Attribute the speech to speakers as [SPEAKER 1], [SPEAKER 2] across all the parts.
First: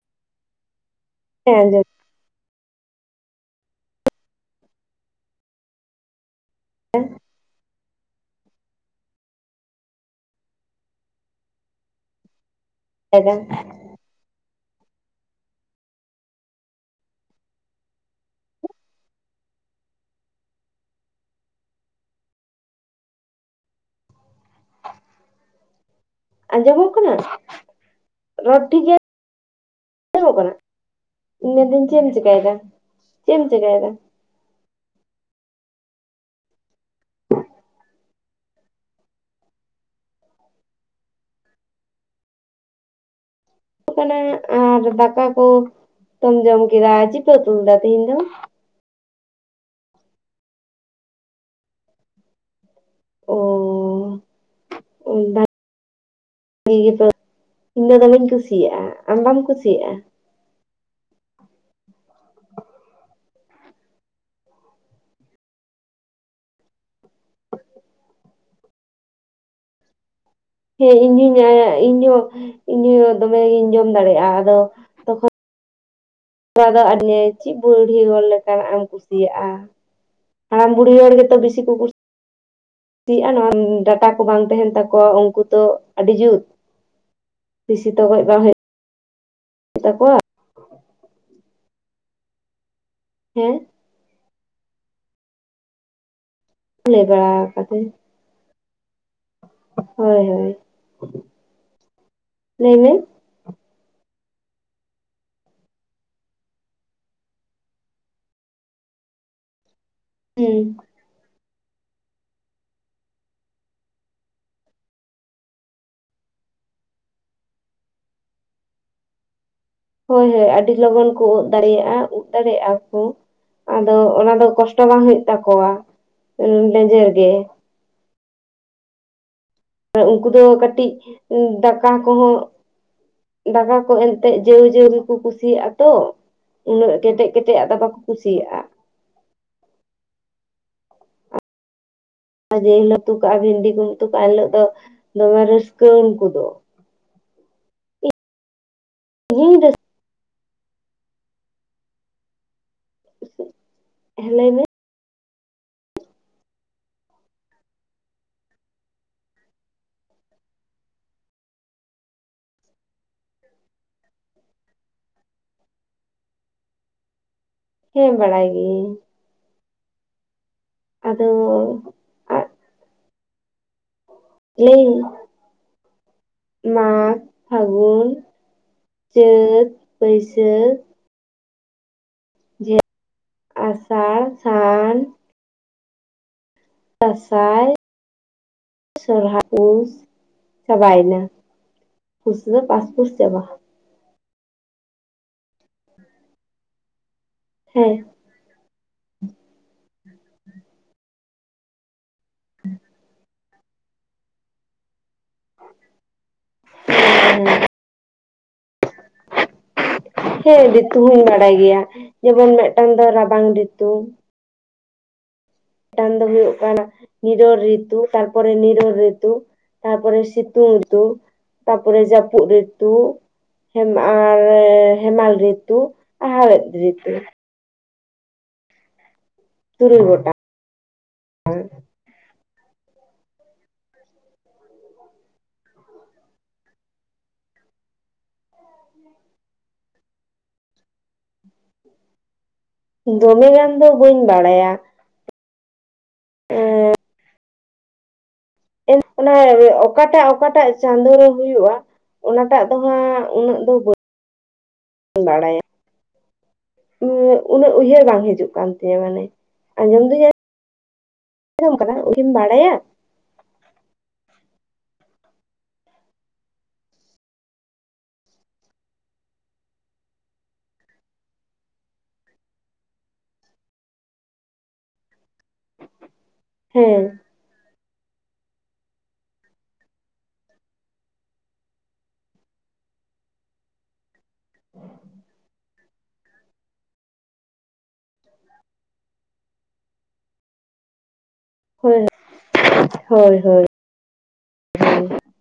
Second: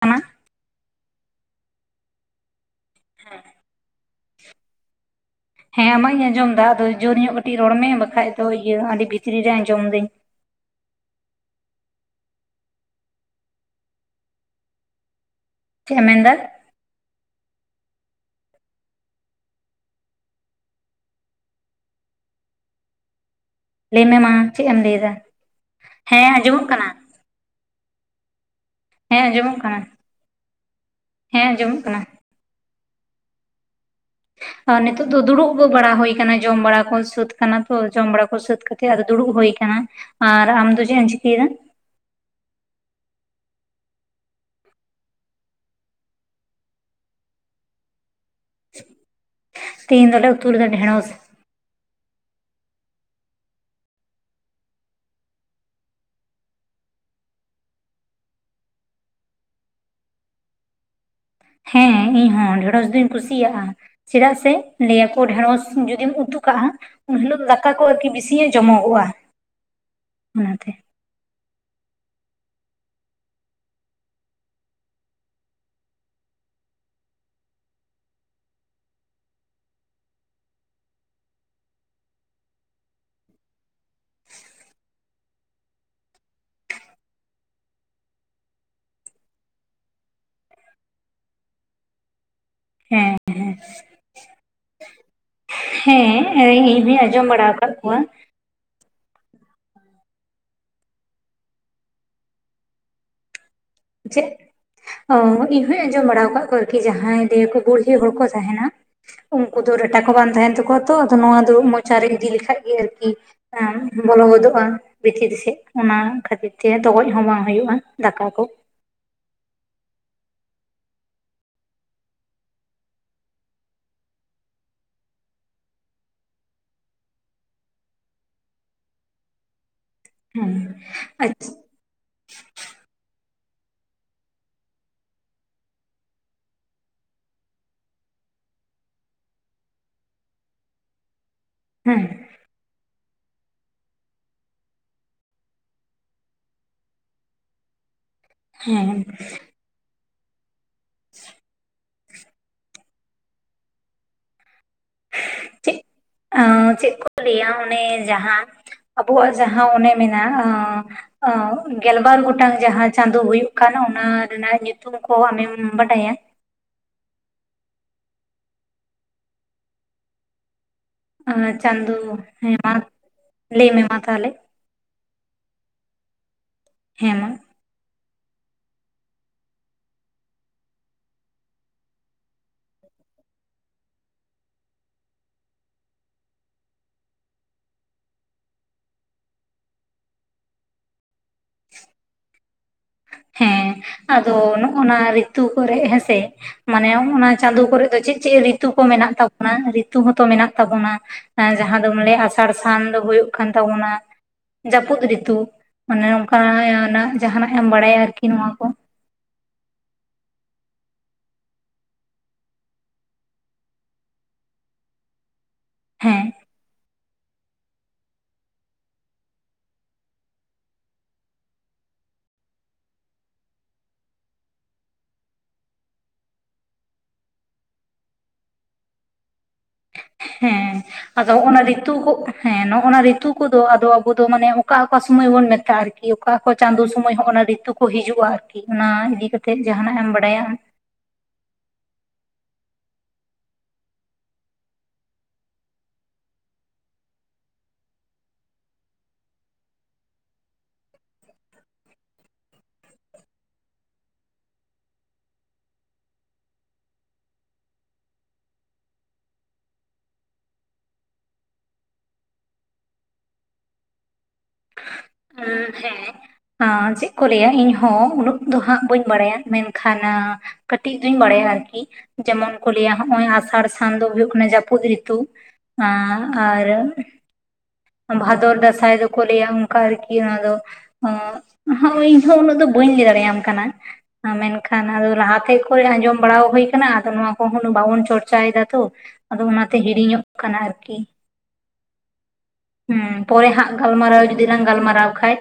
[SPEAKER 1] ᱠᱟᱱᱟ [unintelligible]
[SPEAKER 2] ᱪᱮᱫ [unintelligible]
[SPEAKER 1] ᱦᱮᱸ ᱟᱢᱟᱜ ᱤᱧ ᱟᱸᱡᱚᱢ ᱮᱫᱟ ᱟᱫᱚ ᱡᱳᱨ ᱧᱚᱜ ᱠᱟᱹᱴᱤᱡ ᱨᱚᱲ ᱢᱮ ᱵᱟᱠᱷᱟᱡ ᱫᱚ ᱤᱭᱟᱹ ᱟᱹᱰᱤ ᱵᱷᱤᱛᱨᱤ ᱨᱮ ᱟᱸᱡᱚᱢᱫᱟᱹᱧ
[SPEAKER 2] ᱮ [unintelligible]
[SPEAKER 1] ᱪᱮᱫ ᱮ ᱢᱮᱱ ᱮᱫᱟ ᱞᱟᱹᱭᱢᱮ ᱢᱟ ᱪᱮᱫ ᱮᱢ ᱞᱟᱹᱭᱮᱫᱟ
[SPEAKER 2] ᱟᱸᱡᱚᱢᱚᱜ ᱠᱟᱱᱟ ᱨᱚᱲ ᱴᱷᱤᱠ ᱜᱮᱭᱟ
[SPEAKER 1] ᱦᱮᱸ ᱟᱸᱡᱚᱢᱚᱜ ᱠᱟᱱᱟ
[SPEAKER 2] ᱧᱚᱜ ᱠᱟᱱᱟ
[SPEAKER 1] ᱦᱮᱸ
[SPEAKER 2] ᱤᱱᱟᱹ
[SPEAKER 1] ᱟᱸᱡᱚᱢᱚᱜ
[SPEAKER 2] ᱢᱮᱱ
[SPEAKER 1] ᱠᱟᱱᱟ
[SPEAKER 2] ᱫᱤᱧ ᱪᱮᱫ ᱮᱢ ᱪᱮᱠᱟᱭᱮᱫᱟ ᱪᱮᱫ ᱮᱢ ᱪᱮᱠᱟᱭᱮᱫᱟ
[SPEAKER 1] ᱟᱨ ᱱᱤᱛᱚᱜ ᱫᱚ ᱫᱩᱲᱩᱵ ᱵᱟᱲᱟ ᱦᱩᱭ ᱟᱠᱟᱱᱟ ᱡᱚᱢ ᱵᱟᱲᱟ ᱠᱚ ᱥᱟᱹᱛ ᱟᱠᱟᱱᱟ ᱛᱚ ᱡᱚᱢ ᱵᱟᱲᱟ ᱠᱚ ᱥᱟᱹᱛ ᱠᱟᱛᱮ ᱫᱩᱲᱩᱵ ᱦᱩᱭ ᱟᱠᱟᱱᱟ ᱟᱨ ᱟᱢ ᱫᱚ ᱪᱮᱫ ᱮᱢ ᱪᱤᱠᱟᱹᱭᱮᱫᱟ
[SPEAKER 2] ᱟᱨ ᱫᱟᱠᱟ ᱠᱚᱢ ᱡᱚᱢ ᱠᱮᱫᱟ ᱪᱤᱯᱮ ᱩᱛᱩ ᱞᱮᱫᱟ ᱛᱮᱦᱤᱧ ᱫᱚ
[SPEAKER 1] ᱛᱤᱱ ᱫᱚᱞᱟ ᱩᱛᱩ ᱞᱮᱫᱟ ᱰᱷᱮᱬᱚᱥ
[SPEAKER 2] ᱚ ᱜᱮ ᱤᱧ ᱫᱚ ᱫᱚᱢᱮᱧ ᱠᱩᱥᱤᱭᱟᱜᱼᱟ ᱟᱢ ᱵᱟᱢ ᱠᱩᱥᱤᱭᱟᱜᱼᱟ
[SPEAKER 1] ᱦᱮᱸ ᱤᱧ ᱦᱚᱸ ᱰᱷᱮᱲᱚᱥ ᱫᱩᱧ ᱠᱩᱥᱤᱭᱟᱜᱼᱟ᱾ ᱪᱮᱫᱟᱜ ᱥᱮ ᱞᱟᱹᱭᱟᱠᱚ ᱰᱷᱮᱸᱲᱚᱥ ᱡᱩᱫᱤᱢ ᱩᱛᱩ ᱠᱟᱜᱼᱟ ᱩᱱ ᱦᱤᱞᱳᱜ ᱫᱟᱠᱟ ᱠᱚ ᱟᱨᱠᱤ ᱵᱮᱥᱤᱧᱚᱜ ᱡᱚᱢᱚᱜᱼᱟ ᱚᱱᱟᱛᱮ
[SPEAKER 2] ᱤᱧᱦᱚᱧ ᱟ ᱤᱧᱦᱚᱸ ᱤᱧᱦᱚ ᱫᱚᱢᱮᱜᱤᱧ ᱡᱚᱢ ᱫᱟᱲᱮᱭᱟᱜᱼᱟ ᱟᱫᱚ ᱱᱚᱣᱟ ᱫᱚ ᱟᱨᱤᱭᱟᱹ ᱪᱮᱫ ᱵᱩᱲᱦᱤ ᱦᱚᱲ ᱞᱮᱠᱟᱱᱟᱜ ᱮᱢ ᱠᱩᱥᱤᱭᱟᱜᱼᱟ ᱦᱟᱲᱟᱢ ᱵᱩᱲᱦᱤ ᱦᱚᱲ ᱜᱮᱛᱚ ᱵᱤᱥᱤ ᱠᱚ ᱠᱩᱥᱤᱣᱟ ᱪᱮᱫ ᱱᱚᱣᱟ ᱰᱟᱴᱟ ᱠᱚ ᱵᱟᱝ ᱛᱟᱦᱮᱱ ᱛᱟᱠᱚᱣᱟ ᱩᱱᱠᱩ ᱛᱚ ᱟᱹᱰᱤ ᱡᱩᱛ ᱵᱤᱥᱤ ᱛᱚᱜᱚᱡ ᱵᱟᱝ ᱦᱩᱭᱩᱜᱼᱟ ᱛᱟᱠᱚᱣᱟ [unintelligible]
[SPEAKER 1] ᱦᱮᱸ ᱦᱮᱸ ᱦᱮᱸ ᱤᱧ ᱫᱚᱧ
[SPEAKER 2] ᱞᱟᱹᱭ
[SPEAKER 1] ᱟᱸᱡᱚᱢ ᱵᱟᱲᱟ ᱟᱠᱟᱫ
[SPEAKER 2] ᱟᱠᱟᱫᱟᱹᱧ
[SPEAKER 1] ᱠᱚᱣᱟ
[SPEAKER 2] ᱦᱳᱭ ᱦᱳᱭ ᱞᱟᱹᱭ ᱢᱮ
[SPEAKER 1] ᱪᱮᱫ ᱤᱧᱦᱚᱧ ᱟᱸᱡᱚᱢ ᱵᱟᱲᱟ ᱟᱠᱟᱫ ᱠᱚᱣᱟ ᱟᱨᱠᱤ ᱡᱟᱦᱟᱸᱭ ᱫᱤᱭᱮ ᱠᱚ ᱵᱩᱲᱦᱤ ᱦᱚᱲ ᱠᱚ ᱛᱟᱦᱮᱱᱟ᱾ ᱩᱱᱠᱩ ᱫᱚ ᱨᱟᱴᱟ ᱠᱚ ᱵᱟᱝ ᱛᱟᱦᱮᱱ
[SPEAKER 2] ᱦᱩᱸ
[SPEAKER 1] ᱛᱟᱠᱚᱣᱟ ᱛᱚ ᱟᱫᱚ ᱱᱚᱣᱟ ᱫᱚ ᱢᱚᱪᱟ ᱨᱮ ᱤᱫᱤ ᱞᱮᱠᱷᱟᱡ ᱜᱮ ᱟᱨᱠᱤ ᱦᱮᱸ ᱵᱚᱞᱚ ᱜᱚᱫᱚᱜᱼᱟ ᱵᱷᱤᱛᱤᱨ ᱥᱮᱫ ᱚᱱᱟ ᱠᱷᱟᱹᱛᱤᱨ ᱛᱮ ᱰᱚᱜᱚᱡ ᱦᱚᱸ ᱵᱟᱝ ᱦᱩᱭᱩᱜᱼᱟ ᱫᱟᱠᱟ ᱠᱚ
[SPEAKER 2] ᱦᱳᱭ ᱦᱳᱭ ᱟᱹᱰᱤ ᱞᱚᱜᱚᱱ ᱠᱚ ᱩᱫ ᱫᱟᱲᱮᱭᱟᱜᱼᱟ ᱩᱫ ᱫᱟᱲᱮᱭᱟᱜᱼᱟ ᱠᱚ ᱟᱫᱚ ᱚᱱᱟ ᱫᱚ ᱠᱚᱥᱴᱚ ᱵᱟᱝ ᱦᱩᱭᱩᱜ ᱛᱟᱠᱚᱣᱟ ᱞᱮᱡᱮᱨ ᱜᱮ ᱟᱨ ᱩᱱᱠᱩ ᱫᱚ
[SPEAKER 1] ᱦᱮᱸ
[SPEAKER 2] ᱠᱟᱹᱴᱤᱡ
[SPEAKER 1] ᱟᱪᱪᱷᱟ
[SPEAKER 2] ᱫᱟᱠᱟ ᱠᱚᱦᱚᱸ ᱫᱟᱠᱟ ᱠᱚ ᱮᱱᱛᱮᱜ ᱡᱟᱹᱣ ᱜᱮᱠᱚ ᱠᱩᱥᱤᱭᱟᱜᱼᱟ ᱛᱚ ᱩᱱᱟᱹᱜ ᱠᱮᱴᱮᱡ ᱠᱮᱴᱮᱡ ᱟᱜ ᱫᱚ ᱵᱟᱠᱚ ᱠᱩᱥᱤᱭᱟᱜᱼᱟ
[SPEAKER 1] ᱦᱮᱸ
[SPEAKER 2] ᱡᱮ ᱦᱤᱞᱳ ᱩᱛᱩ ᱠᱟᱜᱼᱟ ᱵᱷᱤᱱᱰᱤ ᱠᱚᱢ ᱩᱛᱩ ᱠᱟᱜᱼᱟ ᱮᱱᱤᱞᱳᱜ ᱫᱚᱢᱮ ᱨᱟᱹᱥᱠᱟᱹ ᱩᱱᱠᱩ ᱫᱚ
[SPEAKER 1] ᱦᱮᱸ
[SPEAKER 2] ᱤᱧ [unintelligible] ᱦᱮ ᱞᱟᱹᱭ ᱢᱮ
[SPEAKER 1] ᱪᱮᱫ ᱪᱮᱫ ᱠᱚ ᱞᱟᱹᱭᱟ ᱚᱱᱮ ᱡᱟᱦᱟᱸ ᱟᱵᱚᱣᱟᱜ ᱡᱟᱦᱟᱸ ᱚᱱᱮ ᱢᱮᱱᱟᱜ ᱜᱮᱞᱵᱟᱨ ᱜᱚᱴᱟᱝ ᱡᱟᱦᱟᱸ ᱪᱟᱸᱫᱳ ᱦᱳ ᱠᱟᱱ ᱚᱱᱟ ᱨᱮᱱᱟᱜ ᱧᱩᱛᱩᱢ ᱠᱚ ᱟᱢᱮᱢ ᱵᱟᱰᱟᱭᱟ
[SPEAKER 2] ᱦᱮᱸ ᱵᱟᱲᱟᱭ ᱜᱤᱭᱟᱹᱧ ᱟᱫᱚ
[SPEAKER 1] ᱟ ᱪᱟᱫᱚ ᱦᱟ ᱞᱟᱹᱭ ᱢᱮ ᱢᱟ ᱛᱟᱞᱮ
[SPEAKER 2] ᱞᱟᱹᱭ ᱢᱟ ᱯᱷᱟᱹᱜᱩᱱ ᱪᱟᱹᱛ ᱵᱟᱹᱭᱥᱟᱹᱠ ᱟᱥᱟᱲ ᱥᱟᱱ ᱫᱟᱸᱥᱟᱭ ᱥᱚᱦᱨᱟᱭ ᱯᱩᱥ ᱪᱟᱵᱟᱭᱮᱱᱟ ᱠᱷᱩᱥ ᱫᱚ ᱯᱟᱥᱯᱳᱨᱴ ᱪᱟᱵᱟ
[SPEAKER 1] ᱦᱮᱸ ᱟᱫᱚ ᱱᱚᱜᱱᱟ ᱨᱤᱛᱩ ᱠᱚᱨᱮ ᱦᱮᱸᱥᱮ ᱢᱟᱱᱮ ᱱᱚᱜᱱᱟ ᱪᱟᱸᱫᱳ ᱠᱚᱨᱮ ᱫᱚ
[SPEAKER 2] ᱦᱮᱸ
[SPEAKER 1] ᱪᱮᱫ ᱪᱮᱫ ᱨᱤᱛᱩ ᱠᱚ ᱢᱮᱱᱟᱜ ᱛᱟᱵᱚᱱᱟ ᱨᱤᱛᱩ ᱦᱚᱸᱛᱚ ᱢᱮᱱᱟᱜ ᱛᱟᱵᱚᱱᱟ ᱡᱟᱦᱟᱸ ᱫᱚᱢ ᱞᱟᱹᱭᱟ ᱟᱥᱟᱲ ᱥᱟᱱ ᱫᱚ ᱦᱳᱭᱳᱜ ᱠᱟᱱ ᱛᱟᱵᱚᱱᱟ ᱡᱟᱹᱯᱩᱫ ᱨᱤᱛᱩ ᱚᱱᱮ ᱚᱱᱠᱟᱱᱟᱜ ᱡᱟᱦᱟᱸᱟᱱᱟᱜ ᱮᱢ ᱵᱟᱲᱟᱭᱟ ᱟᱨᱠᱤ ᱱᱚᱣᱟ ᱠᱚ
[SPEAKER 2] ᱦᱮᱸ ᱨᱤᱛᱩ ᱦᱚᱧ ᱵᱟᱲᱟᱭ ᱜᱮᱭᱟ ᱡᱮᱢᱚᱱ ᱢᱤᱫᱴᱟᱝ ᱫᱚ ᱨᱟᱵᱟᱝ ᱨᱤᱛᱩ ᱢᱤᱫᱴᱟᱱ
[SPEAKER 1] ᱦᱮᱸ
[SPEAKER 2] ᱫᱚ ᱦᱩᱭᱩᱜ ᱠᱟᱱᱟ ᱱᱤᱨᱚᱞ ᱨᱤᱛᱩ ᱛᱟᱨᱯᱚᱨ ᱱᱤᱨᱚᱞ ᱨᱤᱛᱩ ᱛᱟᱨᱯᱚᱨ ᱥᱤᱛᱩᱝ ᱨᱤᱛᱩ ᱛᱟᱯᱚᱨᱮ ᱡᱟᱹᱯᱩᱫ ᱨᱤᱛᱩ ᱦᱮ ᱟᱨ ᱦᱮᱢᱟᱞ ᱨᱤᱛᱩ ᱟᱨ ᱦᱟᱣᱮᱫ ᱨᱤᱛᱩ ᱛᱩᱨᱩᱭ ᱜᱚᱴᱟᱝ
[SPEAKER 1] ᱦᱮᱸ ᱟᱫᱚ ᱱᱚᱜᱱᱟ ᱨᱤᱛᱩ ᱠᱚ ᱦᱮᱸ ᱱᱚᱜᱱᱟ ᱨᱤᱛᱩ ᱠᱚᱫᱚᱫᱚ ᱟᱵᱚ ᱫᱚ ᱢᱟᱱᱮ ᱚᱠᱟ ᱚᱠᱟ ᱥᱚᱢᱚᱭ ᱵᱚᱱ ᱢᱮᱛᱟᱜᱼᱟ ᱟᱨᱠᱤ ᱟᱨᱤ ᱚᱠᱟ ᱠᱚ ᱪᱟᱸᱫᱳ ᱥᱚᱢᱚᱭ ᱦᱚᱸ ᱚᱱᱟ ᱨᱤᱛᱩ ᱠᱚ ᱦᱤᱡᱩᱜᱼᱟ ᱟᱨᱠᱤ ᱚᱱᱟ ᱤᱫᱤ ᱠᱟᱛᱮᱫ ᱡᱟᱦᱱᱟᱜ ᱮᱢ ᱵᱟᱲᱟᱭᱟ
[SPEAKER 2] ᱫᱚᱢᱮ ᱜᱟᱱ ᱫᱚ ᱵᱟᱹᱧ ᱵᱟᱲᱟᱭᱟ ᱚᱱᱟ ᱚᱠᱟᱴᱟᱜ ᱚᱠᱟᱴᱟᱜ ᱪᱟᱸᱫᱳ ᱨᱮ ᱦᱩᱭᱩᱜᱼᱟ ᱚᱱᱟᱴᱟᱜ ᱫᱚᱦᱟᱸᱜ ᱩᱱᱟᱹᱜ ᱫᱚ ᱵᱟᱹᱧ ᱵᱟᱲᱟᱭᱟ ᱩᱱᱟᱹᱜ ᱩᱭᱦᱟᱹᱨ ᱵᱟᱝ ᱦᱤᱡᱩᱜ ᱠᱟᱱ ᱛᱤᱧᱟᱹ ᱢᱟᱱᱮ ᱟᱸᱡᱚᱢ ᱫᱤᱧᱟᱹ ᱟᱡᱚᱢ ᱠᱟᱫᱟ ᱵᱟᱲᱟᱭᱟ
[SPEAKER 1] ᱦᱩᱸ ᱦᱮᱸ ᱪᱮᱫ ᱠᱚ ᱞᱟᱹᱭᱟ ᱤᱧᱦᱚᱸ ᱩᱱᱟᱹᱜ ᱫᱚ ᱦᱟᱸᱜ ᱵᱟᱹᱧ ᱵᱟᱲᱟᱭᱟ ᱢᱮᱱᱠᱷᱟᱱ ᱠᱟᱹᱴᱤᱡ ᱫᱩᱧ ᱵᱟᱲᱟᱭᱟ ᱟᱨᱠᱤ ᱡᱮᱢᱚᱱ ᱠᱚ ᱞᱟᱹᱭᱟ ᱱᱚᱜᱼᱚᱭ ᱟᱥᱟᱲ ᱥᱟᱱ ᱫᱚ ᱦᱩᱭᱩᱜ ᱠᱟᱱᱟ ᱡᱟᱹᱯᱩᱫ ᱨᱤᱛᱩ ᱟᱨ
[SPEAKER 2] ᱦᱮᱸ
[SPEAKER 1] ᱵᱷᱟᱫᱚᱨ ᱫᱟᱸᱥᱟᱭ ᱫᱚ ᱠᱚ ᱞᱟᱹᱭᱟ ᱚᱱᱠᱟ ᱟᱨᱠᱤ ᱚᱱᱟ ᱫᱚᱜ ᱤᱧᱦᱚ ᱩᱱᱟᱹᱜ ᱫᱚ ᱵᱟᱹᱧ ᱞᱟᱹᱭ ᱫᱟᱲᱮᱭᱟᱢ ᱠᱟᱱᱟ ᱢᱮᱱᱠᱷᱟᱱ ᱟᱫᱚ ᱞᱟᱦᱟᱛᱮ ᱠᱷᱚᱡ ᱟᱸᱡᱚᱢ ᱵᱟᱲᱟ ᱦᱩᱭ ᱟᱠᱟᱱᱟ ᱟᱫᱚ ᱱᱚᱣᱟ ᱠᱚᱦᱚ ᱵᱟᱵᱚᱱ ᱪᱚᱨᱪᱟᱭ ᱮᱫᱟ ᱛᱚ ᱟᱫᱚ ᱚᱱᱟᱛᱮ ᱦᱤᱲᱤᱧᱚᱜ ᱠᱟᱱᱟ ᱟᱨᱠᱤ
[SPEAKER 2] ᱦᱳᱭ
[SPEAKER 1] ᱦᱮᱸ
[SPEAKER 2] ᱦᱳᱭ
[SPEAKER 1] ᱯᱚᱨᱮ
[SPEAKER 2] ᱦᱳᱭ
[SPEAKER 1] ᱦᱟᱸᱜ ᱜᱟᱞᱢᱟᱨᱟᱣ ᱡᱩᱫᱤ ᱞᱟᱝ
[SPEAKER 2] ᱦᱮᱸ
[SPEAKER 1] ᱜᱟᱞᱢᱟᱨᱟᱣ ᱠᱷᱟᱡ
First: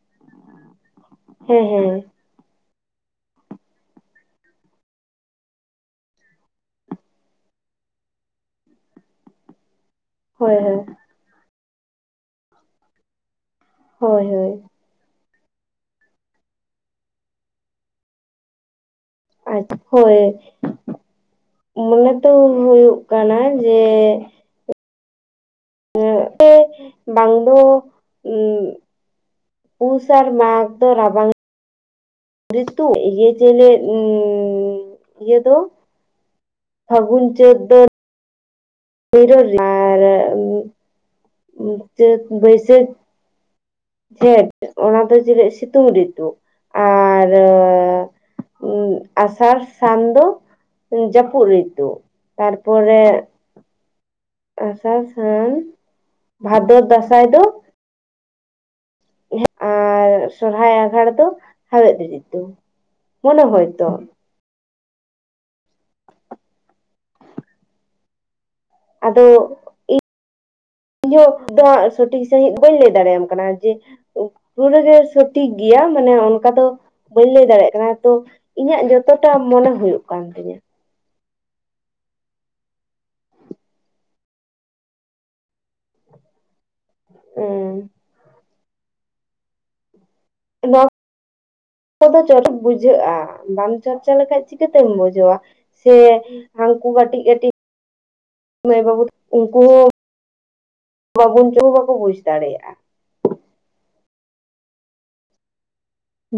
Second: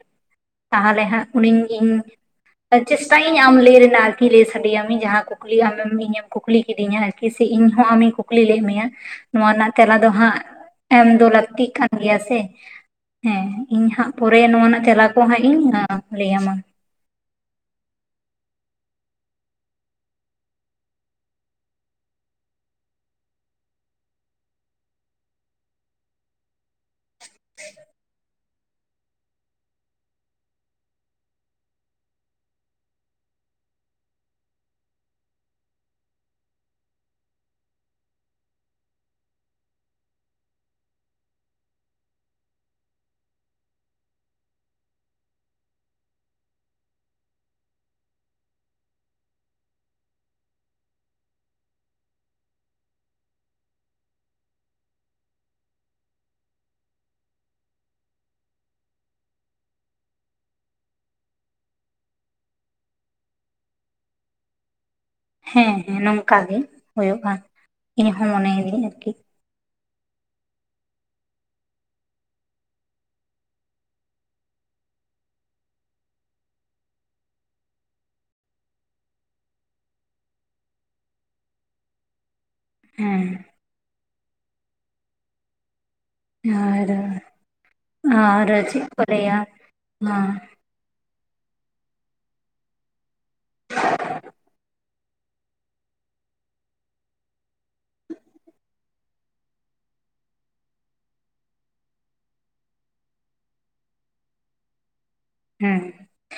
[SPEAKER 1] ᱛᱟᱦᱚᱞᱮ ᱦᱟᱸᱜ ᱩᱱᱤᱧ ᱤᱧ
[SPEAKER 2] ᱦᱮᱸ
[SPEAKER 1] ᱪᱮᱥᱴᱟᱭᱟᱹᱧ ᱟᱢ ᱞᱟᱹᱭ ᱨᱮᱱᱟᱜ ᱟᱨᱠᱤ ᱞᱟᱹᱭ ᱥᱟᱰᱮᱭᱟᱢᱤᱧ ᱡᱟᱦᱟᱸ ᱠᱩᱠᱞᱤ ᱟᱢᱮᱢ ᱤᱧᱮᱢ ᱠᱩᱠᱞᱤ ᱠᱤᱫᱤᱧᱟ ᱠᱤᱥᱤ ᱤᱧᱦᱚᱸ ᱟᱢᱤᱧ ᱠᱩᱠᱞᱤ ᱞᱮᱫ ᱢᱮᱭᱟ ᱱᱚᱣᱟ ᱨᱮᱱᱟᱜ ᱛᱮᱞᱟ ᱫᱚ ᱦᱟᱸᱜ
[SPEAKER 2] ᱦᱳᱭ ᱦᱳᱭ
[SPEAKER 1] ᱮᱢ ᱫᱚ ᱞᱟᱹᱠᱛᱤᱜ ᱠᱟᱱ ᱜᱮᱭᱟ ᱥᱮ ᱦᱮᱸ ᱤᱧ ᱦᱟᱸᱜ
[SPEAKER 2] ᱦᱳᱭ
[SPEAKER 1] ᱯᱚᱨᱮ
[SPEAKER 2] ᱦᱳᱭ
[SPEAKER 1] ᱱᱚᱣᱟ ᱨᱮᱱᱟᱜ ᱛᱮᱞᱟ ᱠᱚ ᱦᱟᱸᱜ ᱤᱧ ᱞᱟᱹᱭᱟᱢᱟ
[SPEAKER 2] ᱟ ᱦᱳᱭ ᱢᱚᱱᱮ ᱛᱚ ᱦᱩᱭᱩᱜ ᱠᱟᱱᱟ ᱡᱮ ᱵᱟᱝ ᱫᱚ ᱯᱩᱥ ᱟᱨ ᱢᱟᱜᱽ ᱫᱚ ᱨᱟᱵᱟᱝ ᱨᱤᱛᱩ ᱤᱭᱟᱹ ᱪᱮᱞᱮ ᱤᱭᱟᱹ ᱫᱚ ᱯᱷᱟᱹᱜᱩᱱ ᱪᱟᱹᱫ ᱫᱚ ᱟᱨ ᱪᱟᱹᱛ ᱵᱟᱹᱭᱥᱟᱹᱠᱷ ᱠᱷᱮᱴ ᱚᱱᱟ ᱫᱚ ᱪᱮᱞᱮ ᱥᱤᱛᱩᱝ ᱨᱤᱛᱩ ᱟᱨ ᱩᱸ ᱟᱥᱟᱲ ᱥᱟᱱ ᱫᱚ ᱡᱟᱹᱯᱩᱫ ᱨᱤᱛᱩ ᱛᱟᱨᱯᱚᱨᱮ ᱟᱥᱟᱲ ᱥᱟᱱ ᱵᱷᱟᱫᱚᱨ ᱫᱟᱸᱥᱟᱭ ᱫᱚ ᱟᱨ ᱥᱚᱨᱦᱟᱭ ᱟᱸᱜᱷᱟᱲ ᱫᱚ ᱦᱟᱣᱮᱫ ᱨᱤᱛᱩ ᱢᱚᱱᱮ ᱦᱚᱭᱛᱚ
[SPEAKER 1] ᱦᱮᱸ ᱦᱮᱸ ᱱᱚᱝᱠᱟ ᱜᱮ ᱦᱩᱭᱩᱜ‌ ᱟ ᱤᱧ ᱦᱚᱸ ᱢᱚᱱᱮᱭᱤᱫᱤᱧ ᱟᱨ
[SPEAKER 2] ᱟᱫᱚ ᱤᱧ [unintelligible] ᱥᱚᱴᱷᱤᱠ ᱥᱟᱺᱦᱤᱡ ᱵᱟᱹᱧ ᱞᱟᱹᱭ ᱫᱟᱲᱮᱭᱟᱢ ᱠᱟᱱᱟ ᱡᱮ ᱯᱩᱨᱟᱹ ᱜᱮ ᱥᱚᱴᱷᱤᱠ ᱜᱮᱭᱟ ᱢᱟᱱᱮ ᱚᱱᱠᱟ ᱫᱚ ᱵᱟᱹᱧ ᱞᱟᱹᱭ ᱫᱟᱲᱮᱭᱟᱜ ᱠᱟᱱᱟ ᱛᱚ ᱤᱧᱟᱹᱜ ᱡᱚᱛᱚᱴᱟ ᱢᱚᱱᱮ ᱦᱩᱭᱩᱜ ᱠᱟᱱ ᱛᱤᱧᱟ
[SPEAKER 1] ᱦᱮᱸ ᱟᱨ
[SPEAKER 2] ᱦᱩᱸ
[SPEAKER 1] ᱟᱨ ᱪᱮᱫ ᱠᱚ ᱞᱟᱹᱭᱟ ᱱᱚᱣᱟ
[SPEAKER 2] ᱱᱚᱣᱟ [unintelligible] ᱠᱚᱫᱚ ᱪᱚᱨᱚᱠ ᱵᱩᱡᱷᱟᱹᱜᱼᱟ ᱵᱟᱢ ᱪᱚᱨᱪᱟ ᱞᱮᱠᱷᱟᱡ ᱪᱤᱠᱟᱹᱛᱮᱢ ᱵᱩᱡᱷᱟᱹᱣᱟ ᱥᱮ ᱦᱟᱝᱠᱩ ᱠᱟᱹᱴᱤᱡ ᱠᱟᱹᱴᱤᱡ ᱵᱟᱵᱩ ᱛᱟᱠ [unintelligible] ᱩᱱᱠᱩ ᱦᱚᱸ ᱵᱟᱵᱚᱱ ᱵᱟᱠᱚ ᱵᱩᱡᱽ ᱫᱟᱲᱮᱭᱟᱜᱼᱟ
[SPEAKER 1] ᱦᱮᱸ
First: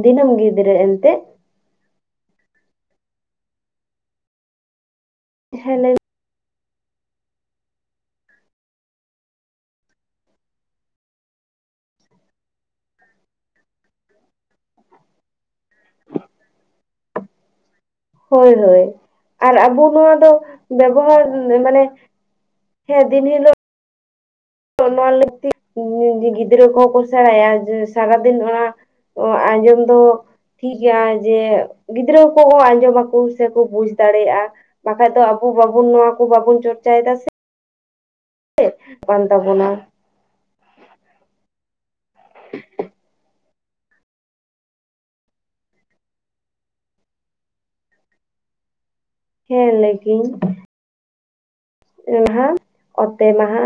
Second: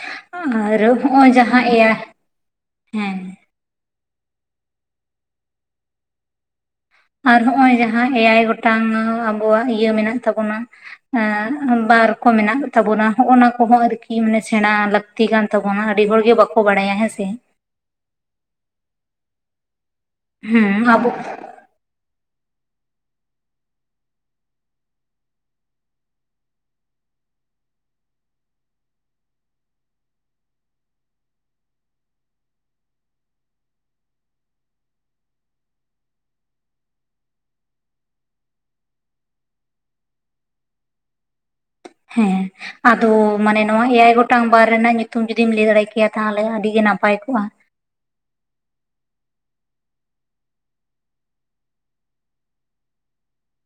[SPEAKER 2] ᱫᱤᱱᱟᱹᱢ ᱜᱤᱫᱽᱨᱟᱹ
[SPEAKER 1] ᱟᱨ
[SPEAKER 2] ᱮᱱᱛᱮᱫ
[SPEAKER 1] ᱦᱚᱸᱜᱼᱚᱭ ᱡᱟᱦᱟᱸ ᱤᱭᱟᱹ ᱦᱮᱸ
[SPEAKER 2] ᱦᱮᱸ ᱞᱟᱹᱭ
[SPEAKER 1] ᱟᱨ ᱦᱚᱸᱜ-ᱚᱭ ᱡᱟᱦᱟᱸ ᱮᱭᱟᱭ ᱜᱚᱴᱟᱝ ᱟᱵᱚᱣᱟᱜ ᱤᱭᱟᱹ ᱢᱮᱱᱟᱜ ᱛᱟᱵᱚᱱᱟ ᱮᱸᱜ ᱵᱟᱨ ᱠᱚ ᱢᱮᱱᱟᱜ ᱛᱟᱵᱚᱱᱟ ᱦᱚᱸᱜᱼᱚᱱᱟ ᱠᱚᱦᱚᱸ ᱟᱨᱤ ᱠᱤ ᱢᱟᱱᱮ ᱥᱮᱬᱟ ᱞᱟᱹᱠᱛᱤ ᱠᱟᱱ ᱛᱟᱵᱚᱱᱟ ᱟᱹᱰᱤ ᱦᱚᱲ ᱜᱮ ᱵᱟᱠᱚ ᱵᱟᱲᱟᱭᱟ ᱦᱮᱸ ᱥᱮ
[SPEAKER 2] ᱦᱳᱭ ᱦᱳᱭ ᱟᱨ ᱟᱵᱚ ᱱᱚᱣᱟ ᱫᱚ
[SPEAKER 1] ᱦᱮᱸ ᱟᱵᱚ
[SPEAKER 2] ᱵᱮᱵᱚᱦᱟᱨ ᱢᱟᱱᱮ ᱦᱮᱸ ᱫᱤᱱ ᱦᱤᱞᱳᱜ ᱱᱚᱣᱟ ᱞᱟᱹᱠᱛᱤ ᱜᱤᱫᱽᱨᱟᱹ ᱠᱚᱦᱚᱸ ᱠᱚ ᱥᱮᱬᱟᱭᱟ ᱡᱮ ᱥᱟᱨᱟᱫᱤᱱ ᱚᱱᱟ ᱟᱸᱡᱚᱢ ᱫᱚ ᱴᱷᱤᱠ ᱜᱮᱭᱟ ᱡᱮ ᱜᱤᱫᱽᱨᱟᱹ ᱠᱚᱦᱚᱸ ᱟᱸᱡᱚᱢᱟᱠᱚ ᱥᱮᱠᱚ ᱵᱩᱡᱽ ᱫᱟᱲᱮᱭᱟᱜᱼᱟ ᱵᱟᱠᱷᱟᱡ ᱫᱚ ᱟᱵᱚ ᱵᱟᱵᱚᱱ ᱱᱚᱣᱟ ᱠᱚ ᱵᱟᱵᱚᱱ ᱪᱚᱨᱪᱟᱭᱮᱫᱟ ᱥᱮ ᱠᱟᱱ ᱛᱟᱵᱚᱱᱟ
[SPEAKER 1] ᱦᱮᱸ ᱟᱫᱚ ᱢᱟᱱᱮ ᱱᱚᱣᱟ ᱮᱭᱟᱭ ᱜᱚᱴᱟᱝ ᱵᱟᱨ ᱨᱮᱱᱟᱜ ᱧᱩᱛᱩᱢ ᱡᱩᱫᱤᱢ ᱞᱟᱹᱭ ᱫᱟᱲᱮ ᱠᱮᱭᱟ ᱛᱟᱦᱚᱞᱮ ᱟᱹᱰᱤ ᱜᱮ ᱱᱟᱯᱟᱭ ᱠᱚᱜᱼᱟ
[SPEAKER 2] ᱦᱮᱸ ᱞᱟᱹᱭ ᱠᱤᱭᱟᱹᱧ, ᱥᱤᱸᱜᱤ ᱢᱟᱦᱟ, ᱚᱛᱮ ᱢᱟᱦᱟ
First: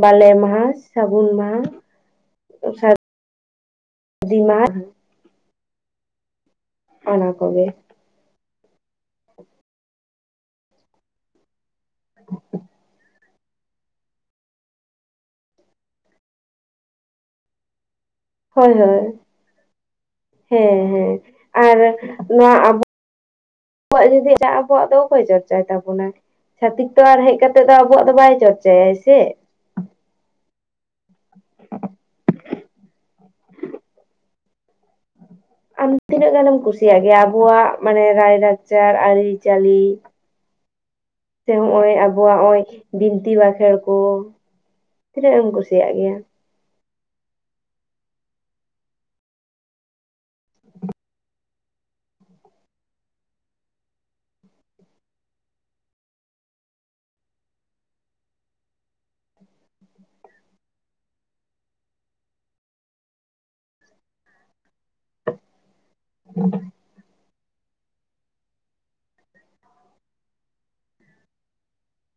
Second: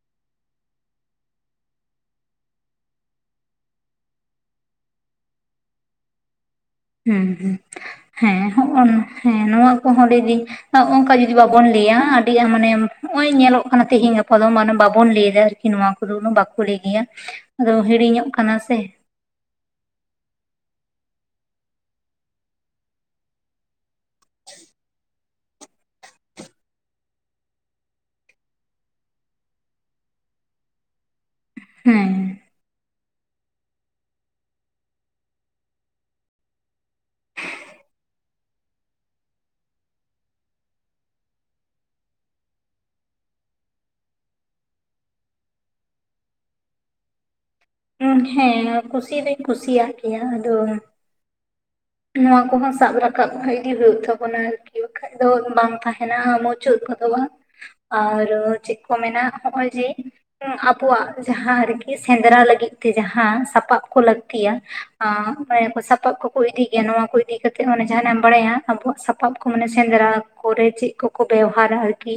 [SPEAKER 2] ᱵᱟᱞᱮ ᱢᱟᱦᱟ ᱥᱟᱹᱜᱩᱱ ᱢᱟᱦᱟ, ᱥᱟᱨ ᱫᱤ ᱢᱟᱦᱟ ᱚᱱᱟ
[SPEAKER 1] ᱦᱩᱸ ᱦᱩᱸ
[SPEAKER 2] ᱠᱚᱜᱮ
[SPEAKER 1] ᱦᱮᱸ ᱦᱚᱸᱜ-ᱚ ᱦᱮᱸ ᱱᱚᱣᱟ ᱠᱚᱦᱚᱸ ᱞᱟᱹᱭᱫᱟᱹᱧ ᱱᱚᱜ-ᱚᱠᱟ ᱡᱩᱫᱤ ᱡᱩᱫᱤ ᱵᱟᱵᱚᱱ ᱞᱟᱹᱭᱟ ᱟᱹᱰᱤ ᱢᱟᱱᱮ ᱱᱚᱜᱚᱭ ᱧᱮᱞᱚᱜ ᱠᱟᱱᱟ ᱛᱮᱦᱤᱧ ᱜᱟᱯᱟ ᱫᱚ ᱢᱟᱱᱮ ᱵᱟᱵᱚᱱ ᱞᱟᱹᱭᱮᱫᱟ ᱟᱨᱠᱤ ᱱᱚᱣᱟ ᱠᱚᱫᱚ ᱵᱟᱠᱚ ᱞᱟᱹᱭ ᱜᱮᱭᱟ ᱟᱫᱚ ᱦᱤᱲᱤᱧᱚᱜ ᱠᱟ
[SPEAKER 2] ᱦᱳᱭ ᱦᱳᱭ ᱦᱮᱸ ᱦᱮᱸ ᱟᱨ ᱱᱚᱣᱟ ᱟᱵᱚ ᱟᱵᱚᱣᱟᱜ ᱡᱩᱫᱤ ᱛᱟᱦᱚᱞᱮ ᱟᱵᱚᱣᱟᱜ ᱫᱚ ᱚᱠᱚᱭ ᱪᱚᱨᱪᱟᱭ ᱛᱟᱵᱚᱱᱟᱭ ᱪᱷᱟᱛᱤᱠ ᱛᱚ ᱟᱨ ᱦᱮᱡ ᱠᱟᱛᱮᱜ ᱫᱚ ᱟᱵᱚᱣᱟᱜ ᱫᱚ ᱵᱟᱭ ᱪᱚᱨᱪᱟᱭᱟᱭ ᱥᱮ
[SPEAKER 1] ᱦᱩᱸ
[SPEAKER 2] ᱟᱨ ᱛᱤᱱᱟᱹᱜ ᱜᱟᱱᱮᱢ ᱠᱩᱥᱤᱭᱟᱜ ᱜᱮᱭᱟ ᱟᱵᱚᱣᱟᱜ ᱢᱟᱱᱮ ᱨᱟᱭᱞᱟᱠᱪᱟᱨ ᱟᱹᱨᱤ ᱪᱟᱹᱞᱤ ᱥᱮ ᱦᱚᱸᱜ-ᱚᱭ ᱟᱵᱚᱣᱟᱜ ᱦᱚᱸᱜ-ᱚᱭ ᱵᱤᱱᱛᱤ ᱵᱟᱸᱠᱷᱮᱬ ᱠᱚ ᱛᱤᱱᱟᱹᱜ ᱮᱢ ᱠᱩᱥᱤᱭᱟᱜ ᱜᱮᱭᱟ
[SPEAKER 1] ᱦᱮᱸ ᱦᱮᱸ ᱠᱩᱥᱤ ᱫᱩᱧ ᱠᱩᱥᱤᱭᱟᱜ ᱜᱮᱭᱟ ᱟᱫᱚ ᱱᱚᱣᱟ ᱠᱚᱦᱚᱸ ᱥᱟᱵ ᱨᱟᱠᱟᱵ ᱤᱫᱤ ᱦᱩᱭᱩᱜ ᱛᱟᱵᱚᱱᱟ ᱟᱨᱠᱤ ᱵᱟᱠᱷᱟᱡ ᱫᱚ ᱵᱟᱝ ᱛᱟᱦᱮᱱᱟ ᱩᱱᱟᱹᱜ ᱢᱚᱸᱡᱽ ᱢᱩᱪᱟᱹᱫ ᱜᱚᱫᱚᱜᱼᱟ ᱟᱨ ᱪᱮᱫ ᱠᱚ ᱢᱮᱱᱟ ᱦᱚᱸᱜᱼᱚᱭ ᱡᱮ ᱟᱵᱚᱣᱟᱜ ᱡᱟᱦᱟᱸ ᱟᱨᱠᱤ ᱥᱮᱸᱫᱽᱨᱟ ᱞᱟᱹᱜᱤᱫ ᱛᱮ ᱡᱟᱸᱦᱟ ᱥᱟᱯᱟᱯ ᱠᱚ ᱞᱟᱹᱠᱛᱤᱭᱟ ᱟᱨ ᱢᱟᱭᱟᱢ ᱠᱚ ᱥᱟᱯᱟᱵ ᱠᱚᱠᱚ ᱤᱫᱤ ᱡᱮ ᱱᱚᱣᱟ ᱠᱚ ᱤᱫᱤ ᱠᱟᱛᱮᱫ ᱢᱟᱱᱮ ᱡᱟᱦᱟᱸᱟᱱᱟᱜ ᱮᱢ ᱵᱟᱲᱟᱭᱟ ᱟᱵᱚᱣᱟᱜ ᱥᱟᱯᱟᱵ ᱠᱚ ᱢᱟᱱᱮ ᱥᱮᱸᱫᱽᱨᱟ ᱠᱚᱨᱮ ᱪᱮᱫ ᱠᱚᱠᱚ ᱵᱮᱣᱦᱟᱨᱟ ᱟᱨᱠᱤ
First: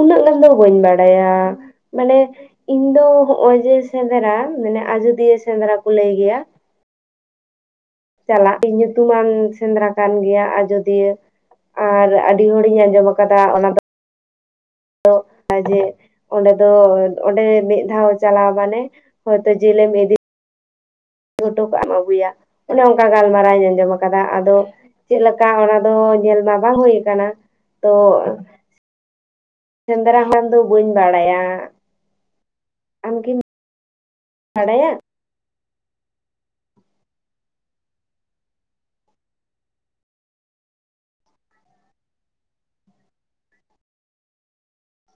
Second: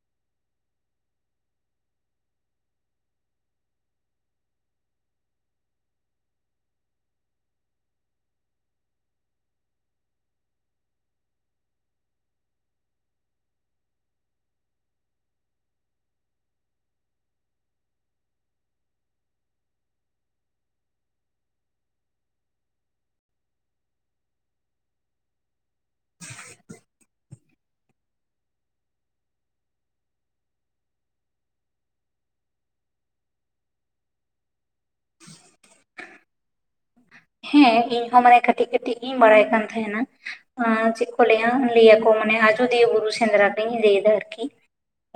[SPEAKER 2] ᱩᱱᱟᱹᱜ ᱜᱟᱱ ᱫᱚ ᱵᱟᱹᱧ ᱵᱟᱲᱟᱭᱟ ᱢᱟᱱᱮ ᱤᱧ ᱫᱚ ᱦᱚᱸᱜ-ᱚᱭ ᱡᱮ ᱥᱮᱸᱫᱽᱨᱟ ᱢᱟᱱᱮ ᱟᱡᱫᱤᱭᱟᱹ ᱥᱮᱸᱫᱽᱨᱟ ᱠᱚ ᱞᱟᱹᱭ ᱜᱮᱭᱟ ᱪᱟᱞᱟᱜ ᱧᱩᱛᱩᱢ ᱢᱟᱱ ᱥᱮᱸᱫᱽᱨᱟ ᱠᱟᱱ ᱜᱮᱭᱟ ᱟᱡᱚᱫᱤᱭᱟᱹ ᱟᱨ ᱟᱹᱰᱤ ᱦᱚᱲᱤᱧ ᱟᱸᱡᱚᱢ ᱟᱠᱟᱫᱟ ᱚᱱᱟ ᱫᱚ [inaudible] ᱚᱸᱰᱮ ᱫᱚ ᱚᱸᱰᱮ ᱢᱤᱫ ᱫᱷᱟᱣ ᱪᱟᱞᱟᱣ ᱢᱟᱱᱮ ᱦᱚᱭᱛᱳ ᱡᱤᱞᱮᱢ ᱤᱫᱤ ᱜᱷᱩᱴᱩ ᱠᱚᱟᱜ ᱮᱢ ᱟᱹᱜᱩᱭᱟ ᱚᱱᱮ ᱚᱝᱠᱟ ᱜᱟᱞᱢᱟᱨᱟᱣᱤᱧ ᱟᱸᱡᱚᱢ ᱟᱠᱟᱫᱟ ᱟᱫᱚ ᱪᱮᱫ ᱞᱮᱠᱟ ᱚᱱᱟ ᱫᱚ ᱧᱮᱞ ᱢᱟ ᱵᱟᱝ ᱦᱩᱭ ᱠᱟᱱᱟ ᱛᱚ? ᱥᱮᱸᱫᱽᱨᱟ ᱠᱷᱚᱱ ᱫᱚ ᱵᱟᱹᱧ ᱵᱟᱲᱟᱭᱟ᱾ ᱟᱢ ᱠᱤᱢ [inaudible] ᱵᱟᱲᱟᱭᱟ
[SPEAKER 1] [inaudible] ᱦᱮᱸ ᱤᱧ ᱦᱚᱸ ᱢᱟᱱᱮ ᱠᱟᱹᱴᱤᱡ ᱠᱟᱹᱴᱤᱡ ᱜᱤᱧ ᱵᱟᱲᱟᱭ ᱠᱟᱱ ᱛᱟᱦᱮᱱᱟ᱾ ᱪᱮᱫ ᱠᱚ ᱞᱟᱹᱭᱟ ᱞᱟᱹᱭ ᱟᱠᱚ ᱢᱟᱱᱮ ᱟᱡᱚᱫᱤᱭᱟᱹ ᱵᱩᱨᱩ ᱥᱮᱸᱫᱽᱨᱟ ᱜᱤᱧ ᱞᱟᱹᱭᱮᱫᱟ ᱟᱨᱠᱤ?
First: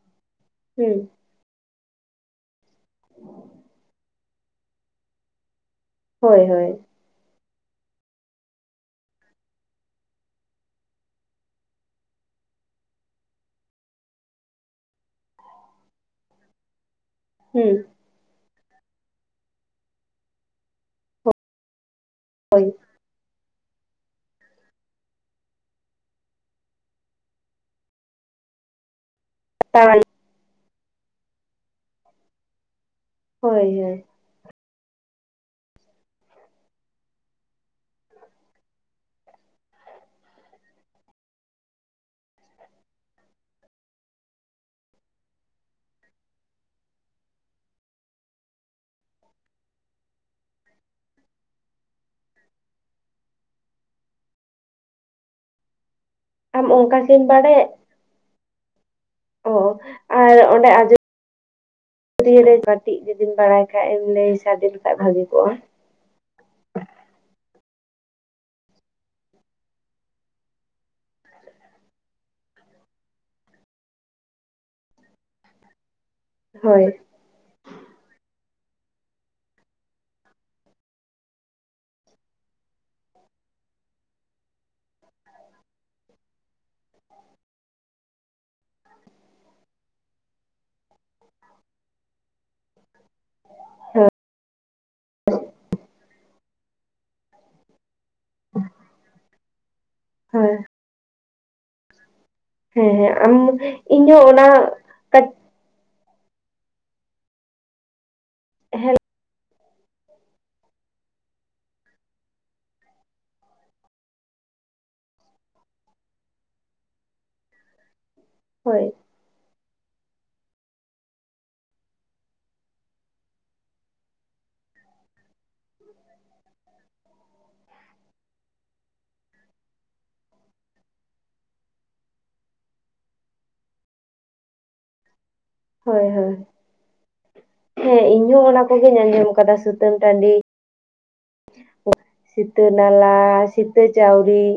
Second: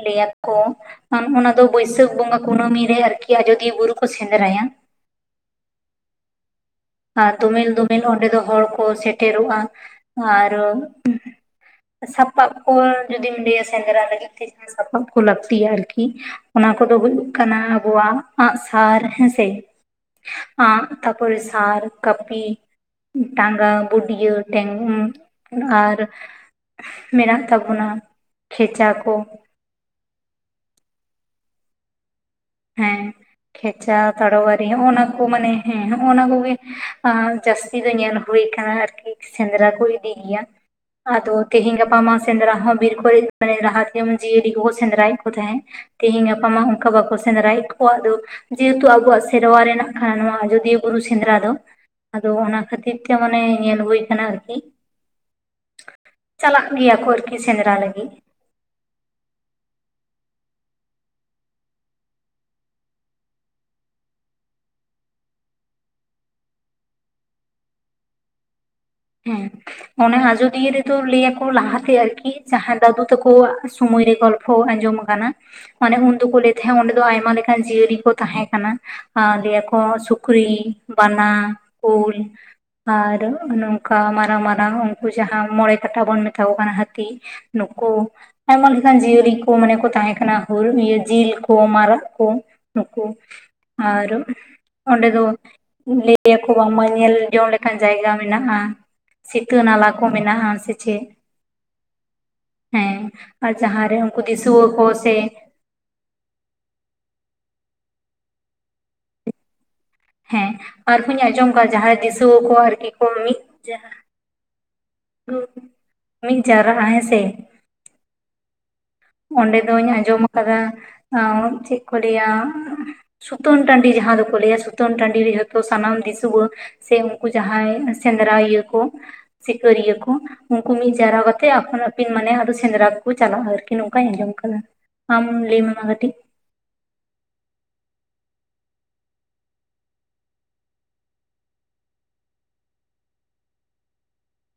[SPEAKER 1] ᱞᱟᱹᱭᱟ ᱠᱚ
[SPEAKER 2] ᱦᱩᱸ
[SPEAKER 1] ᱚᱱᱟ ᱫᱚ ᱵᱟᱹᱭᱥᱟᱹᱠᱷ ᱵᱚᱸᱜᱟ ᱠᱩᱱᱟᱹᱢᱤ ᱨᱮ ᱟᱨᱠᱤ ᱟᱡᱚᱫᱤᱭᱟᱹ ᱵᱩᱨᱩ ᱠᱚ ᱥᱮᱸᱫᱽᱨᱟᱭᱟ
[SPEAKER 2] ᱦᱳᱭ ᱦᱳᱭ
[SPEAKER 1] ᱟᱨ ᱫᱚᱢᱤᱞ ᱫᱚᱢᱤᱞ ᱚᱸᱰᱮ ᱫᱚ ᱦᱚᱲ ᱠᱚ ᱥᱮᱴᱮᱨᱚᱜᱼᱟ ᱟᱨ ᱥᱟᱯᱟᱵ ᱠᱚᱨ ᱡᱩᱫᱤᱢ ᱞᱟᱹᱭᱟ ᱥᱮᱸᱫᱽᱨᱟ ᱞᱟᱹᱜᱤᱫ ᱛᱮ ᱥᱟᱯᱟᱵ ᱠᱩ ᱞᱟᱹᱠᱛᱤᱭᱟ ᱟᱨᱠᱤ ᱚᱱᱟ ᱠᱚᱫᱚ ᱦᱩᱭᱩᱜ ᱠᱟᱱᱟ
[SPEAKER 2] ᱦᱩᱸ
[SPEAKER 1] ᱟᱵᱚᱣᱟᱜ ᱟᱸᱜ ᱥᱟᱨ ᱦᱮᱸᱥᱮ ᱟᱸᱜ ᱛᱟᱯᱚᱨᱮ ᱥᱟᱨ ᱠᱟᱹᱯᱤ
[SPEAKER 2] ᱦᱳᱭ
[SPEAKER 1] ᱴᱟᱸᱜᱟ ᱵᱩᱰᱭᱟᱹ ᱴᱮᱝ ᱩᱸ ᱟᱨ ᱢᱮᱱᱟᱜ ᱛᱟᱵᱚᱱᱟ ᱠᱷᱮᱪᱟ ᱠᱚ
[SPEAKER 2] ᱛᱟᱞ
[SPEAKER 1] ᱦᱮᱸ
[SPEAKER 2] ᱦᱳᱭ ᱦᱳᱭ
[SPEAKER 1] ᱠᱷᱮᱪᱟ ᱛᱟᱲᱣᱟᱨᱤ ᱦᱚᱸᱜᱚ ᱱᱟ ᱠᱚ ᱢᱟᱱᱮ ᱦᱮᱸ ᱦᱚᱜᱼᱱᱟ ᱠᱚᱜᱮ ᱡᱟᱹᱥᱛᱤ ᱫᱚ ᱧᱮᱞ ᱦᱩᱭ ᱟᱠᱟᱱᱟ ᱟᱨᱠᱤ ᱥᱮᱸᱫᱽᱨᱟ ᱠᱚ ᱤᱫᱤ ᱜᱮᱭᱟ ᱟᱫᱚ ᱛᱮᱦᱤᱧ ᱜᱟᱯᱟ ᱢᱟ ᱥᱮᱸᱫᱽᱨᱟ ᱦᱚᱸ ᱵᱤᱨ ᱠᱚᱨᱮ ᱢᱟᱱᱮ ᱨᱟᱦᱟ ᱛᱮᱚᱱ ᱡᱤᱭᱟᱹᱞᱤ ᱠᱚᱦᱚᱸ ᱥᱮᱸᱫᱽᱨᱟᱭᱮᱫ ᱠᱚ ᱛᱟᱦᱮᱸᱫ ᱛᱮᱤᱦᱤᱧ ᱜᱟᱯᱟ ᱢᱟ ᱚᱱᱠᱟ ᱵᱟᱠᱚ ᱥᱮᱸᱫᱽᱨᱟ ᱭᱮᱫ ᱠᱚᱣᱟᱜ ᱫᱚ ᱡᱮᱦᱮᱛᱩ ᱟᱵᱚᱣᱟᱜ ᱥᱮᱨᱣᱟ ᱨᱮᱱᱟᱜ ᱠᱟᱱᱟ ᱱᱚᱶᱟ ᱟᱡᱚᱫᱤᱭᱟᱹ ᱵᱩᱨᱩ ᱥᱮᱸᱫᱽᱨᱟ ᱫᱚ ᱟᱫᱚ ᱚᱱᱟ ᱠᱷᱟᱹᱛᱤᱨ ᱛᱮ ᱢᱟᱱᱮ ᱧᱮᱞ ᱦᱩᱭᱳ ᱟᱠᱟᱱᱟ ᱟᱨᱠᱤ
[SPEAKER 2] [inaudible]
[SPEAKER 1] ᱪᱟᱞᱟᱜ
[SPEAKER 2] ᱟᱢ
[SPEAKER 1] ᱢᱮᱭᱟ
[SPEAKER 2] ᱚᱱᱠᱟ
[SPEAKER 1] ᱠᱩ
[SPEAKER 2] ᱜᱮᱢ
[SPEAKER 1] ᱟᱨᱠᱤ
[SPEAKER 2] ᱵᱟᱰᱟᱭᱟ
[SPEAKER 1] ᱥᱮᱸᱫᱽᱨᱟ ᱞᱟᱹᱜᱤᱫ
[SPEAKER 2] ᱚ ᱟᱨ ᱚᱸᱰᱮ ᱟᱡᱚ ᱥᱩᱨᱭᱟᱹ ᱨᱮ ᱠᱟᱹᱴᱤᱡ ᱡᱩᱫᱤᱢ ᱵᱟᱲᱟᱭ ᱠᱷᱟᱡ ᱮᱢ ᱞᱟᱹᱭ ᱥᱟᱰᱤ ᱞᱮᱠᱷᱟᱱᱡ ᱵᱷᱟᱹᱜᱤ ᱠᱚᱜᱼᱟ
[SPEAKER 1] ᱦᱮᱸ ᱚᱱᱮ ᱟᱡᱚᱫᱤᱭᱟᱹ ᱨᱮᱫᱚ ᱞᱟᱹᱭ ᱭᱟᱠᱚ ᱞᱟᱦᱟᱛᱮ ᱟᱨᱠᱤ ᱡᱟᱦᱟᱸ ᱫᱟᱫᱩ ᱛᱟᱠᱚ ᱥᱩᱢᱚᱭ ᱨᱮ ᱜᱚᱞ ᱦᱳ ᱟᱸᱡᱚᱢ ᱟᱠᱟᱱᱟ ᱢᱟᱱᱮ ᱩᱱ ᱫᱚᱠᱚ ᱞᱟᱹᱭ ᱛᱟᱦᱮᱸᱫ
[SPEAKER 2] ᱦᱳᱭ
[SPEAKER 1] ᱚᱸᱰᱮ ᱫᱚ ᱟᱭᱢᱟ ᱞᱮᱠᱟᱱ ᱡᱤᱭᱟᱹᱞᱤ ᱠᱚ ᱛᱟᱦᱮᱸ ᱠᱟᱱᱟ᱾ ᱟᱨ ᱞᱟᱹᱭᱟᱠᱚ ᱥᱩᱠᱨᱤ ᱵᱟᱱᱟ ᱩᱞ ᱟᱨ ᱱᱚᱝ ᱚᱱᱠᱟ ᱢᱟᱨᱟᱝ ᱢᱟᱨᱟᱝ ᱩᱱᱠᱩ ᱡᱟᱦᱟᱸ ᱢᱚᱬᱮ ᱠᱟᱴᱟ ᱵᱚᱱ ᱢᱮᱛᱟ ᱠᱚ ᱠᱟᱱᱟ ᱦᱟᱹᱛᱤ ᱱᱩᱠᱩ ᱟᱭᱢᱟ ᱞᱮᱠᱟᱱ ᱡᱤᱭᱟᱹᱞᱤ ᱠᱚ ᱢᱟᱱᱮ ᱠᱚ ᱛᱟᱦᱮᱸ ᱠᱟᱱᱟ ᱦᱩ ᱤᱭᱟᱹ ᱡᱤᱞ ᱠᱚ ᱢᱟᱨᱟᱜ ᱠᱚ ᱱᱩᱠᱩ ᱟᱨ ᱚᱸᱰᱮ ᱫᱚ ᱞᱟ. ᱭ ᱠᱷᱩ ᱵᱟᱝᱢᱟ ᱧᱮᱞ ᱡᱚᱝ ᱞᱮᱠᱟᱱ ᱡᱟᱭᱜᱟ ᱢᱮᱱᱟᱜᱼᱟ ᱥᱤᱛᱟᱹ ᱱᱟᱞᱟ ᱠᱚ ᱢᱮᱱᱟᱜᱼᱟ
[SPEAKER 2] ᱦᱳᱭ
[SPEAKER 1] ᱥᱮ ᱪᱮᱜ ᱦᱮᱸ ᱟᱨ ᱡᱟᱦᱟᱸᱨᱮ
[SPEAKER 2] ᱤᱧᱦᱚᱸ
[SPEAKER 1] ᱩᱱᱠᱩ
[SPEAKER 2] ᱚᱱᱟ
[SPEAKER 1] ᱫᱤᱥᱩᱣᱟᱹ ᱠᱚ ᱥᱮ
[SPEAKER 2] ᱠᱟᱹᱡ ᱦᱮᱸᱜ ᱞᱚ
[SPEAKER 1] ᱦᱮᱸ ᱟᱨ ᱦᱩᱧ ᱟᱸᱡᱚᱢ ᱠᱚᱣᱟ ᱡᱟᱦᱟᱸᱭ ᱫᱤᱥᱟᱹᱣ ᱠᱚ ᱟᱨᱠᱤ ᱠᱚ ᱢᱤᱫ ᱡᱟᱦᱟᱸ ᱢᱤᱫ ᱡᱟᱣᱨᱟᱜᱼᱟ ᱦᱮᱸ ᱥᱮ
[SPEAKER 2] ᱦᱳᱭ
[SPEAKER 1] ᱚᱸᱰᱮ ᱫᱚᱩᱧ ᱟᱸᱡᱚᱢ ᱟᱠᱟᱫᱟ ᱪᱮᱫ ᱠᱚ ᱞᱟᱹᱭᱟ ᱮᱸᱜ? ᱥᱩᱛᱟᱹᱱ ᱴᱟᱺᱰᱤ ᱡᱟᱦᱟᱸ ᱫᱚᱠᱚ ᱞᱟᱹᱭᱟ ᱥᱩᱛᱟᱹᱱ ᱴᱺᱰᱤ ᱡᱷᱚᱛ ᱛᱚ ᱥᱟᱱᱟᱢ ᱫᱤᱥᱩᱣᱟᱹ ᱥᱮ ᱩᱱᱠᱩ ᱡᱟᱦᱟᱸᱭ ᱥᱮᱸᱫᱽᱨᱟ ᱤᱭᱟᱹ ᱠᱚ ᱥᱤᱠᱟᱹᱨᱤᱭᱟᱹ ᱠᱚ ᱩᱝᱠᱩ ᱢᱤᱜ ᱡᱟᱣᱨᱟ ᱠᱟᱛᱮ ᱟᱯᱟᱱ ᱟᱹᱯᱤᱱ ᱢᱟᱱᱮ ᱟᱫᱚ ᱥᱮᱸᱫᱽᱨᱟ ᱠᱚᱠᱚ ᱪᱟᱞᱟᱜᱼᱟ ᱟᱨᱠᱤ ᱚᱝᱠᱟᱧ ᱟᱸᱡᱚᱢ ᱠᱟᱱᱟ ᱟᱢ ᱞᱟᱹᱭᱟᱢ
[SPEAKER 2] ᱦᱳᱭ ᱦᱳᱭ ᱦᱮᱸ ᱤᱧ ᱦᱚᱸ ᱚᱱᱟ ᱠᱚᱜᱤᱧ ᱟᱸᱡᱚᱢ ᱠᱟᱫᱟ ᱥᱩᱛᱟᱹᱱ ᱴᱟᱺᱰᱤ ᱥᱤᱛᱟᱹ ᱱᱟᱞᱟ ᱥᱤᱛᱟᱹ ᱪᱟᱣᱨᱤᱜ